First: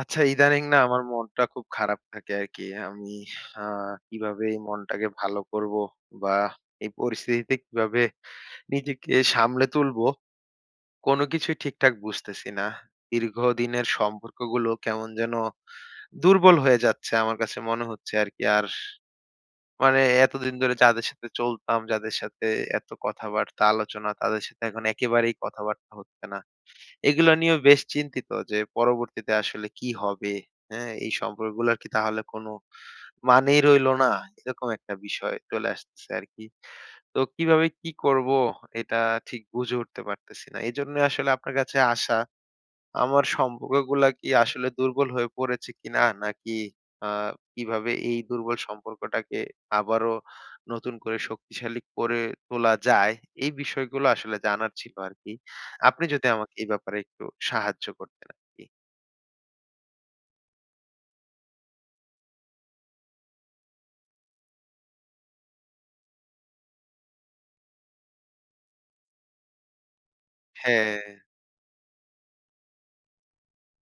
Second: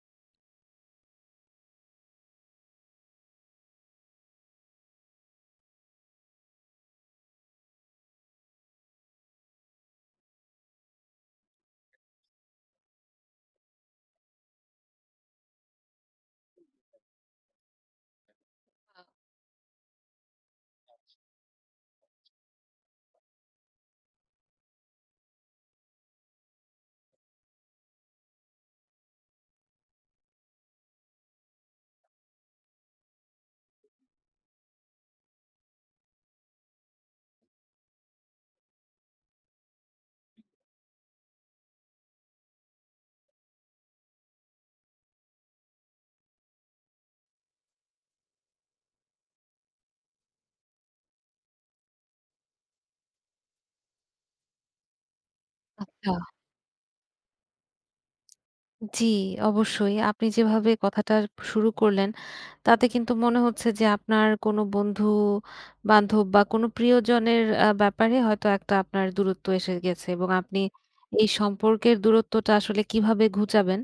আচ্ছা, ইদানিং না আমার মনটা খুব খারাপ থাকে আরকি। আমি আ কিভাবে এই মনটাকে ভালো করবো বা এই পরিস্থিতিতে কিভাবে নিজেকে সামলে তুলবো, কোনো কিছুই ঠিকঠাক বুঝতেছি না। দীর্ঘদিনের সম্পর্কগুলো কেমন যেন দুর্বল হয়ে যাচ্ছে আমার কাছে মনে হচ্ছে আরকি। আর মানে এতদিন ধরে যাদের সাথে চলতাম, যাদের সাথে এত কথাবার্তা, আলোচনা, তাদের সাথে এখন একেবারেই কথাবার্তা হচ্ছে না। এগুলো নিয়েও বেশ চিন্তিত যে পরবর্তীতে আসলে কি হবে? হ্যাঁ? এই সম্পর্কগুলার কি তাহলে কোনো মানেই রইলো না? এরকম একটা বিষয় চলে আসতেছে আরকি। তো কিভাবে কি করব এটা ঠিক বুঝে উঠতে পারতেছি না। এজন্যই আসলে আপনার কাছে আসা। আমার সম্পর্কগুলা কি আসলে দুর্বল হয়ে পড়েছে কিনা? নাকি আ কিভাবে এই দুর্বল সম্পর্কটাকে আবারও নতুন করে শক্তিশালী করে তোলা যায়, এই বিষয়গুলো আসলে জানার ছিল আরকি। আপনি আচ্ছা। যদি আমাকে এই ব্যাপারে একটু সাহায্য করতেন আরকি। জি, অবশ্যই। আপনি যেভাবে কথাটা শুরু করলেন, তাতে কিন্তু মনে হচ্ছে যে আপনার কোনো বন্ধু-বান্ধব বা কোনো প্রিয়জনের ব্যাপারে হয়তো একটা আপনার দূরত্ব এসে গেছে এবং আপনি হ্যাঁ, এই সম্পর্কের দূরত্বটা আসলে কিভাবে ঘুচাবেন,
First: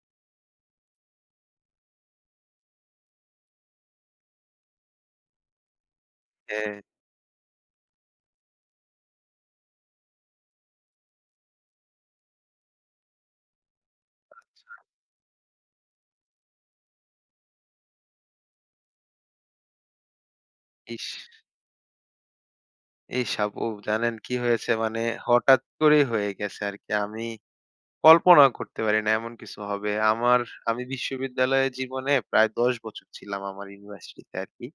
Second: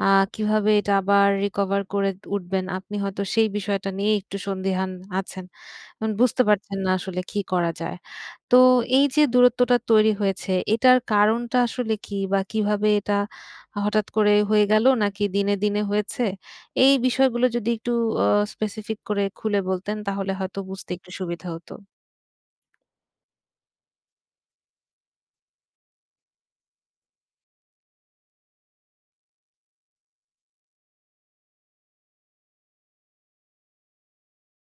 আ কিভাবে এটা আবার রিকভার করে উঠবেন, আপনি হয়তো সেই বিষয়টা নিয়ে একটু সন্দিহান আছেন। এখন বুঝতে হ্যাঁ। পারছেন না আসলে কি করা যায়। তো এই যে দূরত্বটা তৈরি হয়েছে, এটার কারণটা আসলে কি? বা কিভাবে এটা হঠাৎ করে হয়ে গেল নাকি দিনে দিনে হয়েছে? এই বিষয়গুলো যদি একটু আ স্পেসিফিক করে খুলে বলতেন তাহলে হয়তো বুঝতে ইস! একটু সুবিধা হতো। ইস! আপু জানেন কি হয়েছে মানে হঠাৎ করেই হয়ে গেছে আরকি। আমি কল্পনা করতে পারি না এমন কিছু হবে। আমি বিশ্ববিদ্যালয় জীবনে প্রায় ১০ বছর ছিলাম আমার ইউনিভার্সিটিতে আরকি।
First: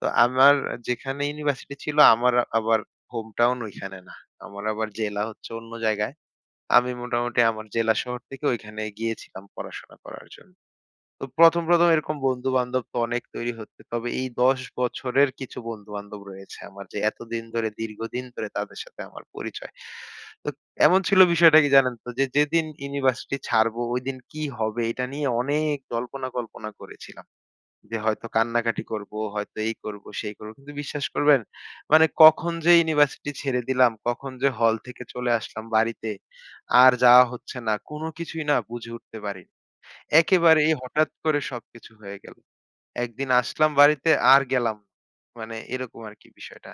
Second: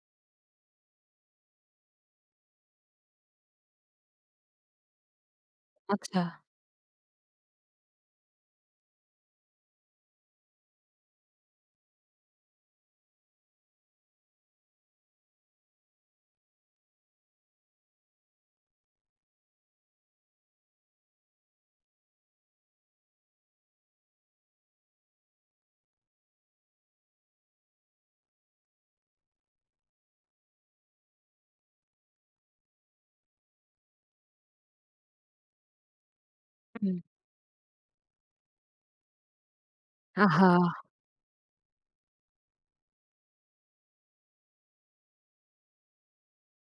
তো আমার যেখানে ইউনিভার্সিটি ছিল আমার আবার হোম টাউন ওইখানে না। আমার আবার জেলা হচ্ছে অন্য জায়গায়। আচ্ছা। আমি মোটামুটি আমার জেলা শহর থেকে ওইখানে গিয়েছিলাম পড়াশোনা করার জন্য। তো ১ম এরকম বন্ধু-বান্ধব তো অনেক তৈরি হচ্ছে। তবে এই ১০ বছরের কিছু বন্ধু-বান্ধব রয়েছে আমার যে এতদিন ধরে দীর্ঘদিন ধরে তাদের সাথে আমার পরিচয়। তো এমন ছিল বিষয়টা কি জানেন তো যে যেদিন ইউনিভার্সিটি ছাড়বো ওইদিন কি হবে এটা নিয়ে অনেক জল্পনা কল্পনা করেছিলাম। যে হয়তো কান্নাকাটি করব, হয়তো এই করব, সেই করব। কিন্তু বিশ্বাস করবেন মানে কখন যে ইউনিভার্সিটি ছেড়ে দিলাম, কখন যে হল থেকে চলে আসলাম বাড়িতে, আর হুম। যাওয়া হচ্ছে না। কোনো কিছুই না বুঝে উঠতে পারি। আহা! একেবারেই হঠাৎ করে সবকিছু হয়ে গেল। একদিন আসলাম বাড়িতে আর গেলাম না। মানে এরকম আরকি বিষয়টা।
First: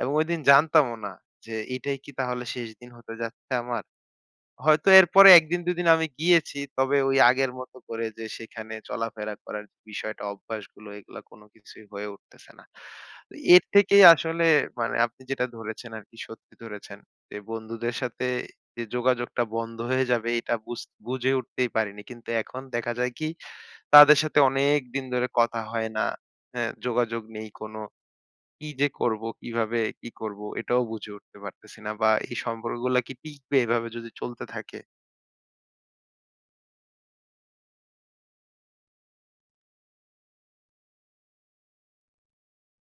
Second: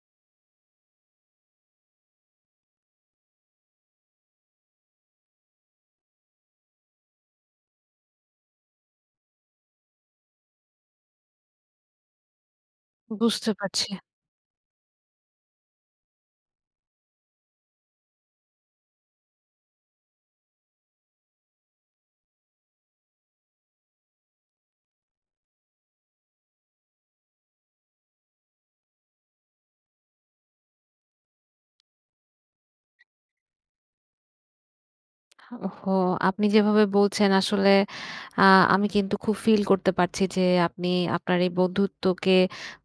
এবং ঐদিন জানতামও না যে এটাই কি তাহলে শেষ দিন হতে যাচ্ছে আমার? হয়তো এরপরে ১ দিন ২ দিন আমি গিয়েছি। তবে ওই আগের মতো করে যে সেখানে চলাফেরা করার যে বিষয়টা, অভ্যাসগুলো এগুলা কোনো কিছুই হয়ে উঠতেছে না। তো বুঝতে এর পারছি। থেকেই আসলে মানে আপনি যেটা ধরেছেন আরকি সত্যি ধরেছেন। যে বন্ধুদের সাথে যে যোগাযোগটা বন্ধ হয়ে যাবে এটা বুঝে উঠতেই পারিনি। কিন্তু এখন দেখা যায় কি তাদের সাথে অনেক দিন ধরে কথা হয় না। হ্যাঁ, যোগাযোগ নেই কোনো। কি যে করব, কিভাবে কি করব এটাও বুঝে উঠতে পারতেছি না। বা এই সম্পর্কগুলা কি টিকবে এভাবে যদি চলতে থাকে? ওহো! আপনি যেভাবে বলছেন আসলে আ আমি কিন্তু খুব ফিল করতে পারছি যে আপনি আপনার এই বন্ধুত্বকে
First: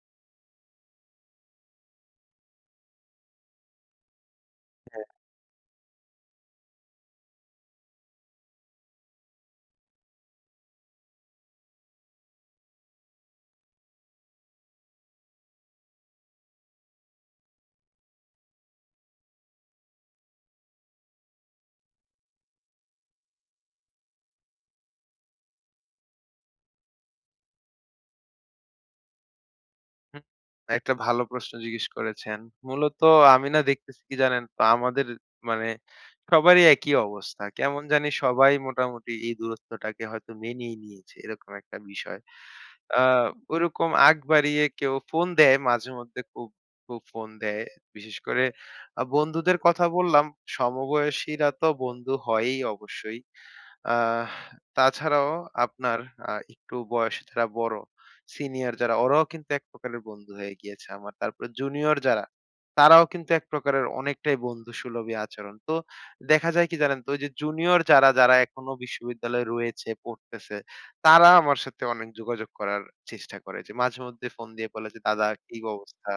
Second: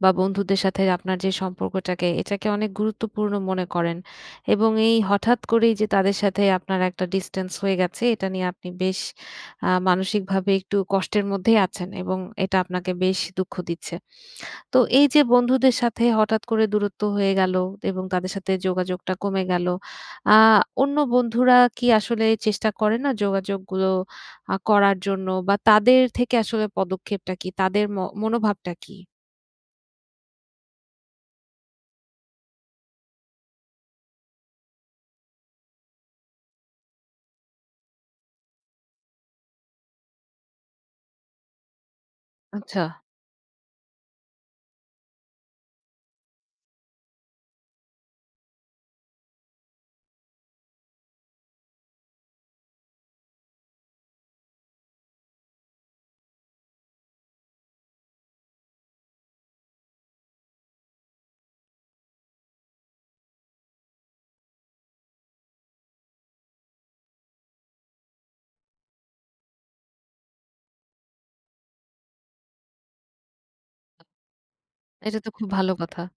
বা বন্ধুদের সাথে আপনার যে সম্পর্কটাকে এটাকে অনেক গুরুত্বপূর্ণ মনে করেন। এবং এই হঠাৎ করেই যে তাদের সাথে আপনার একটা ডিসট্যান্স হয়ে গেছে এটা নিয়ে আপনি বেশ মানসিকভাবে একটু কষ্টের মধ্যেই আছেন এবং এটা আপনাকে বেশ দুঃখ দিচ্ছে। তো এই যে বন্ধুদের সাথে হঠাৎ করে দূরত্ব হয়ে গেল এবং তাদের সাথে যোগাযোগটা কমে গেল। আ অন্য বন্ধুরা কি আসলে চেষ্টা করে না যোগাযোগগুলো করার জন্য? বা তাদের থেকে আসলে পদক্ষেপটা কি? তাদের মনোভাবটা কি? হুম, একটা ভালো প্রশ্ন জিজ্ঞেস করেছেন। মূলত আমি না দেখতেছি কি জানেন তো আমাদের মানে সবারই একই অবস্থা। কেমন জানি সবাই মোটামুটি এই দূরত্বটাকে হয়তো মেনেই নিয়েছে। এরকম একটা বিষয়। আচ্ছা, আ ওরকম আগ বাড়িয়ে কেউ ফোন দেয় মাঝেমধ্যে খুব ফোন দেয়। বিশেষ করে বন্ধুদের কথা বললাম, সমবয়সীরা তো বন্ধু হয়ই অবশ্যই। আহ তাছাড়াও আপনার আ একটু বয়সে যারা বড়, সিনিয়র যারা ওরাও কিন্তু এক প্রকারের বন্ধু হয়ে গিয়েছে আমার। তারপরে জুনিয়র যারা, তারাও কিন্তু এক প্রকারের অনেকটাই বন্ধুসুলভই আচরণ। তো দেখা যায় কি জানেন তো? ওই যে জুনিয়র যারা, যারা এখনো বিশ্ববিদ্যালয়ে রয়েছে, পড়তেছে তারা আমার সাথে অনেক যোগাযোগ করার চেষ্টা করে যে মাঝে মধ্যে ফোন দিয়ে বলে যে, এটা "দাদা তো খুব কি ভালো কথা। অবস্থা?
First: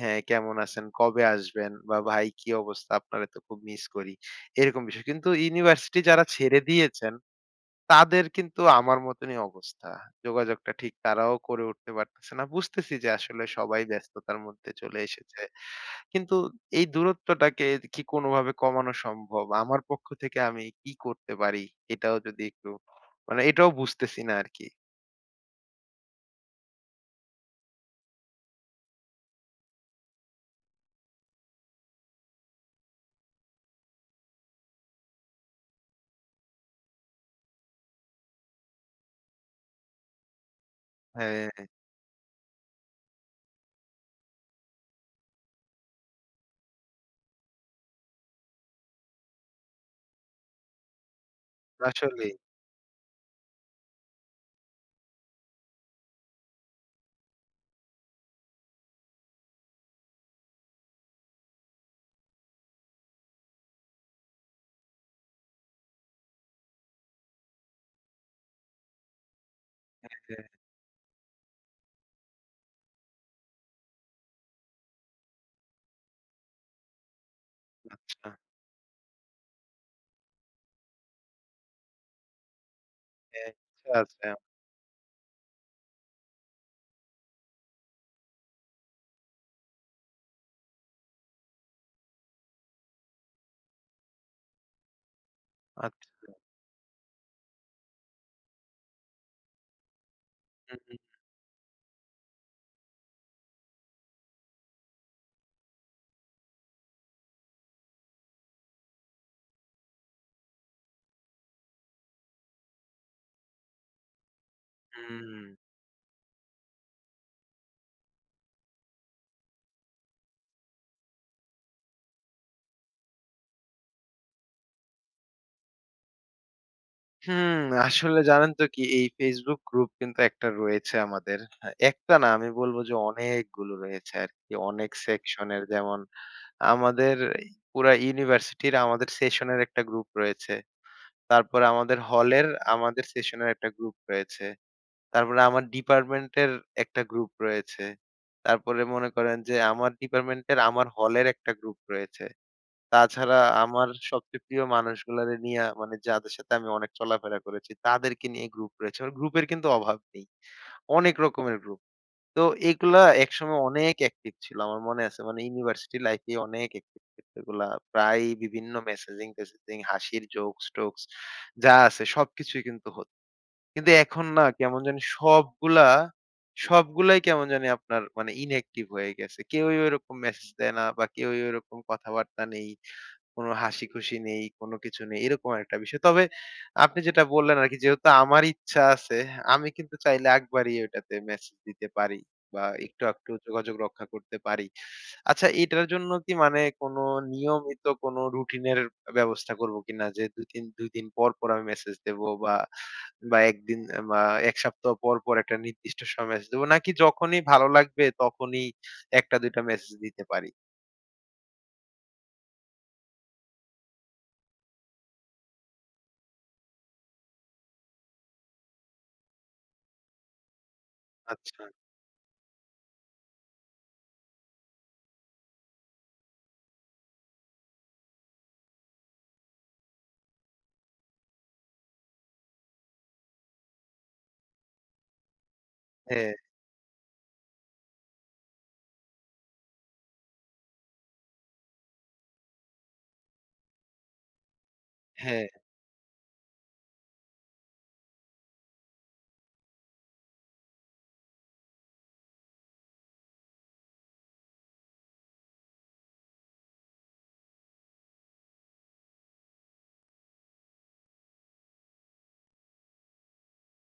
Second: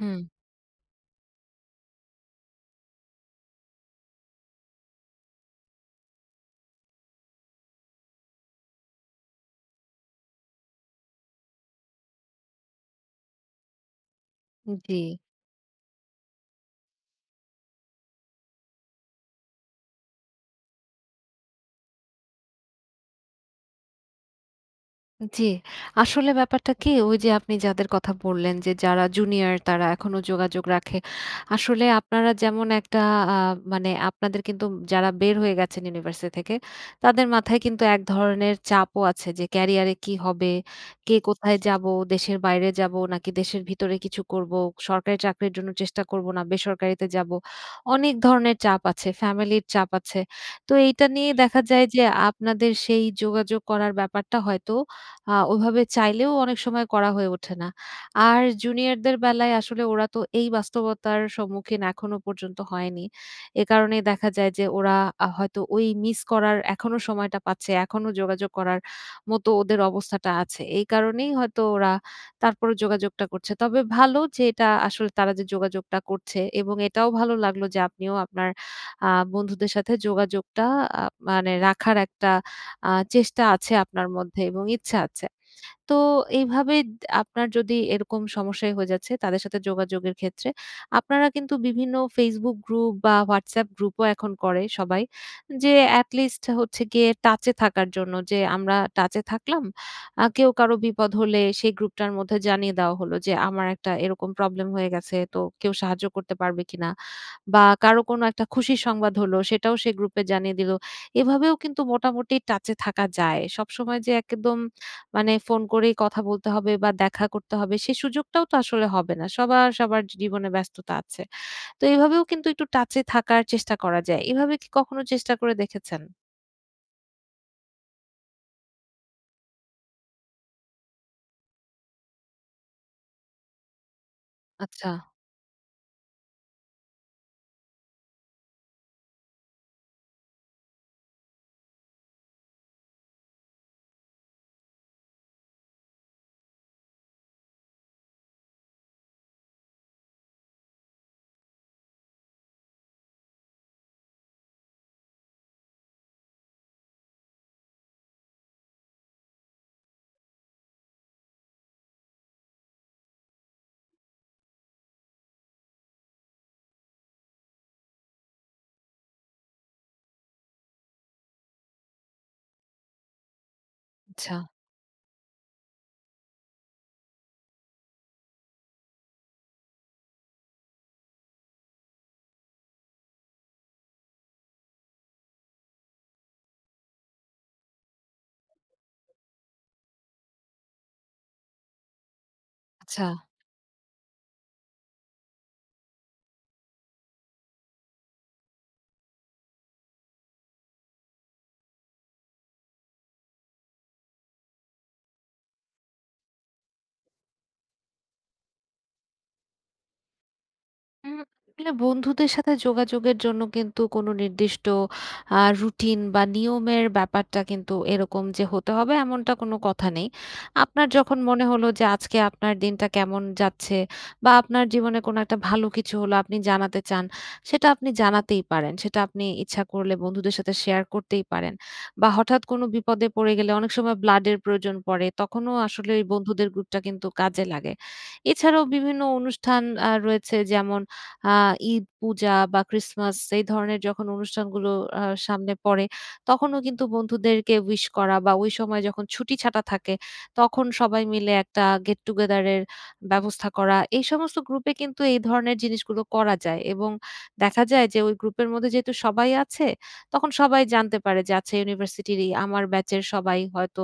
হুম, হ্যাঁ, কেমন আছেন? কবে আসবেন? বা ভাই কি অবস্থা? আপনারে তো খুব মিস করি।" এরকম বিষয়। কিন্তু ইউনিভার্সিটি যারা ছেড়ে দিয়েছেন, তাদের কিন্তু আমার মতনই অবস্থা। যোগাযোগটা ঠিক তারাও করে উঠতে পারতেছে না। বুঝতেছি যে আসলে সবাই ব্যস্ততার মধ্যে জি। চলে এসেছে। কিন্তু এই দূরত্বটাকে কি কোনোভাবে কমানো সম্ভব? আমার পক্ষ থেকে আমি কি করতে পারি? এটাও যদি একটু মানে এটাও বুঝতেছি না আরকি। জি, আসলে ব্যাপারটা কি ওই যে আপনি যাদের কথা বললেন যে যারা জুনিয়র তারা এখনো যোগাযোগ রাখে। আসলে আপনারা যেমন একটা আ মানে আপনাদের কিন্তু যারা বের হয়ে গেছেন ইউনিভার্সিটি থেকে তাদের মাথায় কিন্তু এক ধরনের চাপও আছে যে ক্যারিয়ারে কি হবে? কে হ্যাঁ, কোথায় যাবো? দেশের বাইরে যাবো নাকি দেশের ভিতরে কিছু করবো? সরকারি চাকরির জন্য চেষ্টা করবো না বেসরকারিতে যাবো? অনেক ধরনের চাপ আছে, ফ্যামিলির চাপ আছে। তো এইটা নিয়ে দেখা যায় যে আসলেই। আপনাদের সেই যোগাযোগ করার ব্যাপারটা হয়তো ওভাবে চাইলেও অনেক সময় করা হয়ে ওঠে না। আর জুনিয়রদের বেলায় আসলে ওরা তো এই বাস্তবতার সম্মুখীন এখনো পর্যন্ত হয়নি। এ কারণেই দেখা যায় যে ওরা হয়তো ওই মিস করার এখনো সময়টা পাচ্ছে, এখনো যোগাযোগ করার মতো ওদের অবস্থাটা হ্যাঁ, আছে। এই কারণেই হয়তো ওরা তারপরও যোগাযোগটা করছে। তবে ভালো যে এটা আসলে তারা যে যোগাযোগটা করছে এবং এটাও ভালো লাগলো যে আপনিও আচ্ছা। আপনার আ বন্ধুদের সাথে যোগাযোগটা আ মানে রাখার একটা চেষ্টা হ্যাঁ, আছে ইচ্ছা আপনার আছে আমার। মধ্যে এবং ইচ্ছা আছে। তো এইভাবে আপনার যদি এরকম সমস্যাই হয়ে যাচ্ছে তাদের সাথে যোগাযোগের ক্ষেত্রে, আপনারা কিন্তু বিভিন্ন Facebook গ্রুপ বা WhatsApp গ্রুপও এখন করে সবাই। যে at আচ্ছা। least হচ্ছে গিয়ে টাচে থাকার জন্য যে আমরা টাচে থাকলাম। কেউ কারো হুম, হুম। বিপদ হলে সেই গ্রুপটার মধ্যে জানিয়ে দেওয়া হলো যে আমার একটা এরকম প্রবলেম হয়ে গেছে তো কেউ সাহায্য করতে পারবে কিনা? বা কারো কোনো একটা খুশির সংবাদ হলো সেটাও সেই গ্রুপে জানিয়ে দিল। এভাবেও কিন্তু মোটামুটি টাচে থাকা যায়। সবসময় যে একদম ফোন করেই কথা বলতে হবে বা দেখা করতে হবে সে সুযোগটাও তো আসলে হবে না। সবার জীবনে ব্যস্ততা আছে। তো এভাবেও কিন্তু একটু টাচে থাকার চেষ্টা করা যায়। এভাবে কি কখনো চেষ্টা করে দেখেছেন? হুম, আসলে জানেন তো কি এই Facebook গ্রুপ কিন্তু একটা রয়েছে আমাদের। হ্যাঁ, একটা না আমি বলব যে অনেকগুলো রয়েছে আরকি। আচ্ছা, অনেক সেকশনের যেমন আমাদের পুরা ইউনিভার্সিটির আমাদের সেশনের একটা গ্রুপ রয়েছে। তারপরে আমাদের হলের আমাদের সেশনের একটা গ্রুপ রয়েছে। তারপরে আমার ডিপার্টমেন্টের একটা গ্রুপ রয়েছে। তারপরে মনে করেন যে আমার ডিপার্টমেন্টের আমার হলের একটা গ্রুপ রয়েছে। তাছাড়া আমার সবচেয়ে প্রিয় মানুষগুলারে নিয়া মানে যাদের সাথে আমি অনেক চলাফেরা করেছি, তাদেরকে নিয়ে গ্রুপ রয়েছে। আমার গ্রুপের কিন্তু অভাব নেই। অনেক রকমের গ্রুপ। তো এগুলা একসময় অনেক অ্যাক্টিভ ছিল। আমার মনে আছে মানে ইউনিভার্সিটি লাইফে অনেক অ্যাক্টিভ ছিল এগুলা। প্রায় বিভিন্ন মেসেজিং-টেসেজিং হাসির জোকস-টোকস যা আছে সবকিছুই কিন্তু হত। কিন্তু এখন আচ্ছা, না কেমন জানি সবগুলাই কেমন জানি আপনার মানে inactive হয়ে গেছে। কেউই ওইরকম মেসেজ দেয় না বা কেউই ওইরকম কথাবার্তা নেই। কোনো হাসি-খুশি নেই, কোনো কিছু নেই। এরকম একটা বিষয়। তবে আপনি যেটা বললেন আরকি যেহেতু আমার ইচ্ছা আছে, আমি কিন্তু চাইলে আগ বাড়িয়ে ওটাতে মেসেজ দিতে পারি বা একটু আচ্ছা। আকটু যোগাযোগ রক্ষা করতে পারি। আচ্ছা এটার জন্য কি মানে কোনো নিয়মিত কোনো রুটিনের ব্যবস্থা করব কিনা? যে ২-৩ ২ দিন পর পর আমি মেসেজ দেবো বা ১ দিন বা ১ সপ্তাহ পর পর একটা নির্দিষ্ট সময় মেসেজ দেবো নাকি যখনই ভালো লাগবে তখনই ১ টা ২ টা মেসেজ দিতে পারি? উম আসলে বন্ধুদের সাথে যোগাযোগের জন্য কিন্তু কোনো নির্দিষ্ট রুটিন বা নিয়মের ব্যাপারটা কিন্তু এরকম যে হতে হবে এমনটা কোনো কথা নেই। আপনার যখন মনে আচ্ছা। হলো যে আজকে আপনার দিনটা কেমন যাচ্ছে বা আপনার জীবনে কোনো একটা ভালো কিছু হলো আপনি জানাতে চান, সেটা আপনি জানাতেই পারেন। সেটা আপনি ইচ্ছা করলে বন্ধুদের সাথে শেয়ার করতেই পারেন। বা হঠাৎ কোনো বিপদে পড়ে গেলে অনেক সময় ব্লাডের প্রয়োজন পড়ে, তখনও আসলে ওই হ্যাঁ, বন্ধুদের গ্রুপটা কিন্তু কাজে লাগে। এছাড়াও বিভিন্ন অনুষ্ঠান রয়েছে যেমন আ ঈদ, পূজা বা ক্রিসমাস এই ধরনের যখন অনুষ্ঠানগুলো হ্যাঁ, সামনে পড়ে, তখনও কিন্তু বন্ধুদেরকে উইশ করা বা ওই সময় যখন ছুটি ছাটা থাকে, তখন সবাই মিলে একটা গেট টুগেদার এর ব্যবস্থা করা। এই সমস্ত গ্রুপে কিন্তু এই ধরনের জিনিসগুলো করা যায় এবং দেখা যায় যে ওই গ্রুপের মধ্যে যেহেতু সবাই আছে, তখন সবাই জানতে পারে যে আচ্ছা ইউনিভার্সিটিরই আমার ব্যাচের সবাই হয়তো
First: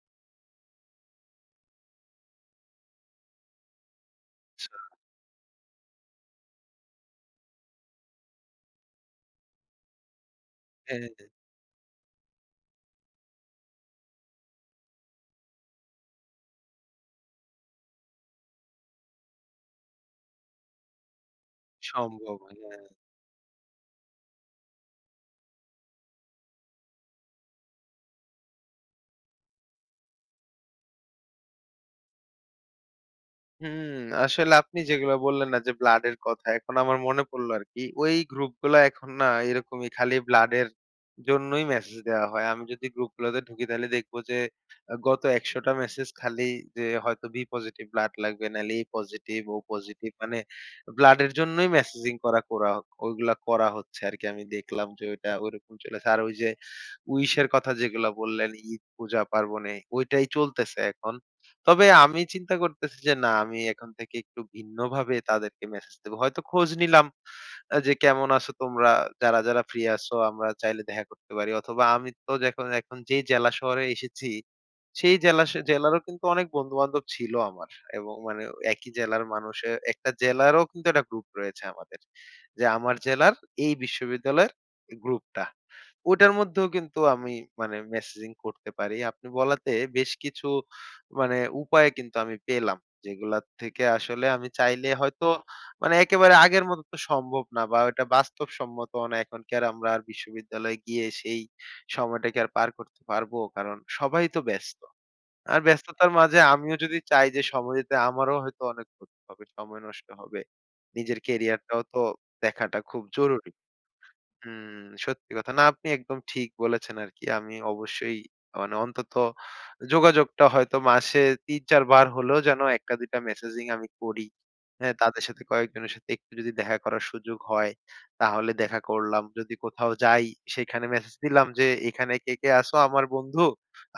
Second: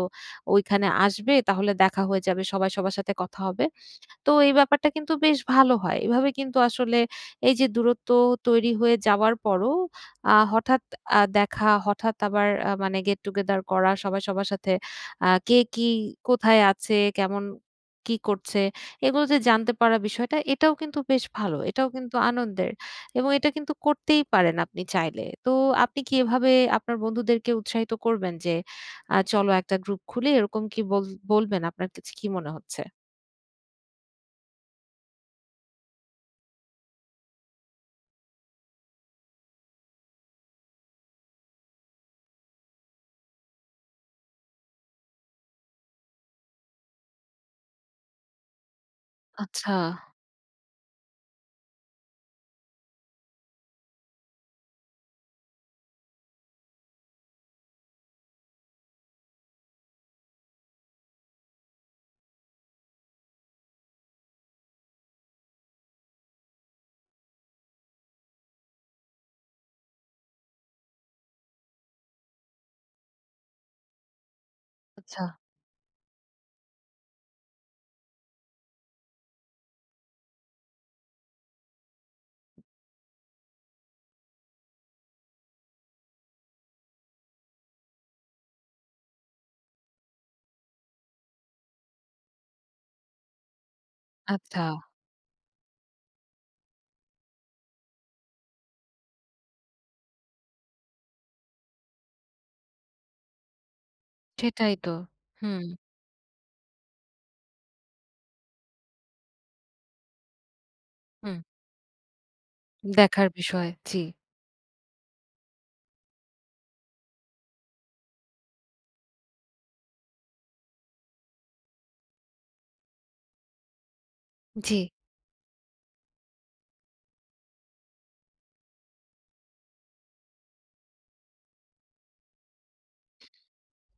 ওইখানে আসবে, তাহলে দেখা হয়ে যাবে। সবাই সবার সাথে কথা হবে। তো এই আচ্ছা, ব্যাপারটা কিন্তু বেশ ভালো হয়। এভাবে কিন্তু আসলে এই যে দূরত্ব তৈরি হয়ে যাওয়ার পরও আ হঠাৎ হ্যাঁ। আ দেখা, হঠাৎ আবার মানে গেট টুগেদার করা সবাই সবার সাথে কে কি কোথায় আছে, কেমন কি করছে, এগুলো যে জানতে পারা বিষয়টা এটাও কিন্তু বেশ ভালো। এটাও কিন্তু সম্ভব, আনন্দের হ্যাঁ। এবং এটা কিন্তু করতেই পারেন আপনি চাইলে। তো আপনি কি এভাবে আপনার বন্ধুদেরকে উৎসাহিত করবেন যে চলো একটা গ্রুপ খুলি এরকম কি বলবেন? আপনার কাছে কি মনে হচ্ছে? হুম, আসলে আপনি যেগুলা বললেন না যে ব্লাড এর কথা, এখন আমার মনে পড়লো আরকি। ওই গ্রুপগুলা এখন না এরকমই খালি ব্লাড এর জন্যই মেসেজ দেওয়া হয়। আমি যদি গ্রুপগুলাতে ঢুকি তাহলে দেখবো যে গত ১০০ টা মেসেজ খালি যে হয়তো বি পজিটিভ ব্লাড লাগবে, নাহলে এ পজিটিভ, ও আচ্ছা। পজিটিভ মানে ব্লাড এর জন্যই মেসেজিং করা করা ওইগুলা করা হচ্ছে আরকি। আমি দেখলাম যে ওইটা ওইরকম চলেছে। আর ওই যে উইশ এর কথা যেগুলা বললেন ঈদ, পূজা পার্বণে ওইটাই চলতেছে এখন। তবে আমি চিন্তা করতেছি যে না আমি এখন থেকে একটু ভিন্নভাবে তাদেরকে মেসেজ দেব। হয়তো খোঁজ নিলাম যে কেমন আছো তোমরা? যারা ফ্রি আছো আমরা চাইলে দেখা করতে পারি। অথবা আমি তো যখন এখন যেই জেলা শহরে এসেছি সেই আচ্ছা, জেলারও কিন্তু অনেক বন্ধু-বান্ধব ছিল আমার। এবং মানে একই জেলার মানুষের একটা জেলারও কিন্তু একটা গ্রুপ রয়েছে আমাদের। যে আমার জেলার এই বিশ্ববিদ্যালয়ের গ্রুপটা। ওটার মধ্যেও কিন্তু আমি মানে মেসেজিং করতে পারি। আপনি বলাতে বেশ কিছু মানে উপায় কিন্তু আমি পেলাম। যেগুলা থেকে আসলে আমি আচ্ছা। চাইলে হয়তো মানে একেবারে আগের মতো তো সম্ভব না বা ওটা বাস্তবসম্মত না। এখন কি আর আমরা আর বিশ্ববিদ্যালয়ে গিয়ে সেই সময়টাকে আর পার করতে পারবো? কারণ সবাই তো সেটাই ব্যস্ত। তো। আর হুম, ব্যস্ততার মাঝে আমিও যদি চাই যে সময় দিতে আমারও হয়তো অনেক ক্ষতি হবে, সময় নষ্ট হবে। নিজের হুম। ক্যারিয়ারটাও তো দেখাটা খুব দেখার জরুরি। বিষয়। জি, হুম, সত্যি কথা। না আপনি একদম ঠিক বলেছেন আরকি। আমি অবশ্যই মানে অন্তত যোগাযোগটা হয়তো মাসে ৩-৪ বার হলেও যেন ১ টা ২ টা মেসেজিং আমি করি। জি। হ্যাঁ, তাদের সাথে কয়েকজনের সাথে একটু যদি দেখা করার সুযোগ হয়, তাহলে দেখা করলাম। যদি কোথাও যাই সেখানে মেসেজ দিলাম যে, "এখানে কে কে আছো আমার বন্ধু?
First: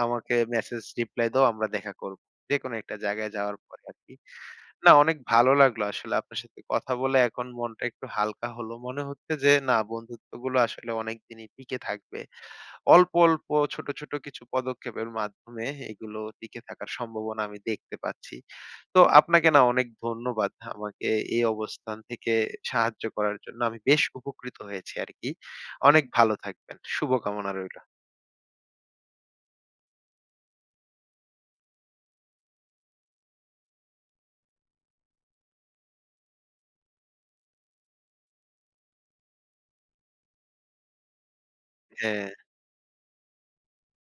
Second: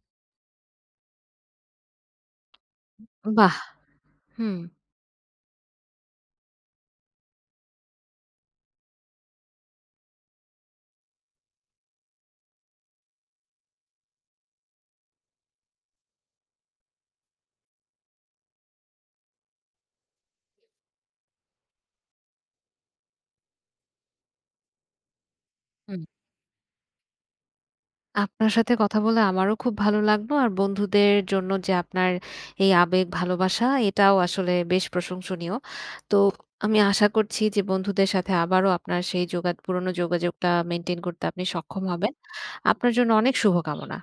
আমাকে মেসেজ রিপ্লাই দাও আমরা দেখা করব।" যেকোনো একটা জায়গায় বাহ! যাওয়ার পরে আরকি। হুম, না, অনেক ভালো লাগলো আসলে আপনার সাথে কথা বলে। এখন মনটা একটু হালকা হলো। মনে হচ্ছে যে না বন্ধুত্বগুলো আসলে অনেকদিনই টিকে থাকবে। অল্প অল্প ছোট ছোট কিছু পদক্ষেপের মাধ্যমে এগুলো টিকে থাকার সম্ভাবনা আমি দেখতে পাচ্ছি। তো আপনাকে না অনেক ধন্যবাদ আমাকে এই অবস্থান থেকে সাহায্য করার জন্য। আমি বেশ উপকৃত হয়েছি আরকি। হুম। অনেক ভালো থাকবেন। শুভকামনা রইলো। আপনার সাথে কথা বলে আমারও খুব ভালো লাগলো। আর বন্ধুদের জন্য যে আপনার এই আবেগ, ভালোবাসা এটাও আসলে বেশ প্রশংসনীয়। তো আমি আশা করছি যে বন্ধুদের সাথে আবারও আপনার সেই পুরনো যোগাযোগটা মেইনটেইন করতে আপনি সক্ষম হবেন। হ্যাঁ। আপনার জন্য অনেক শুভকামনা।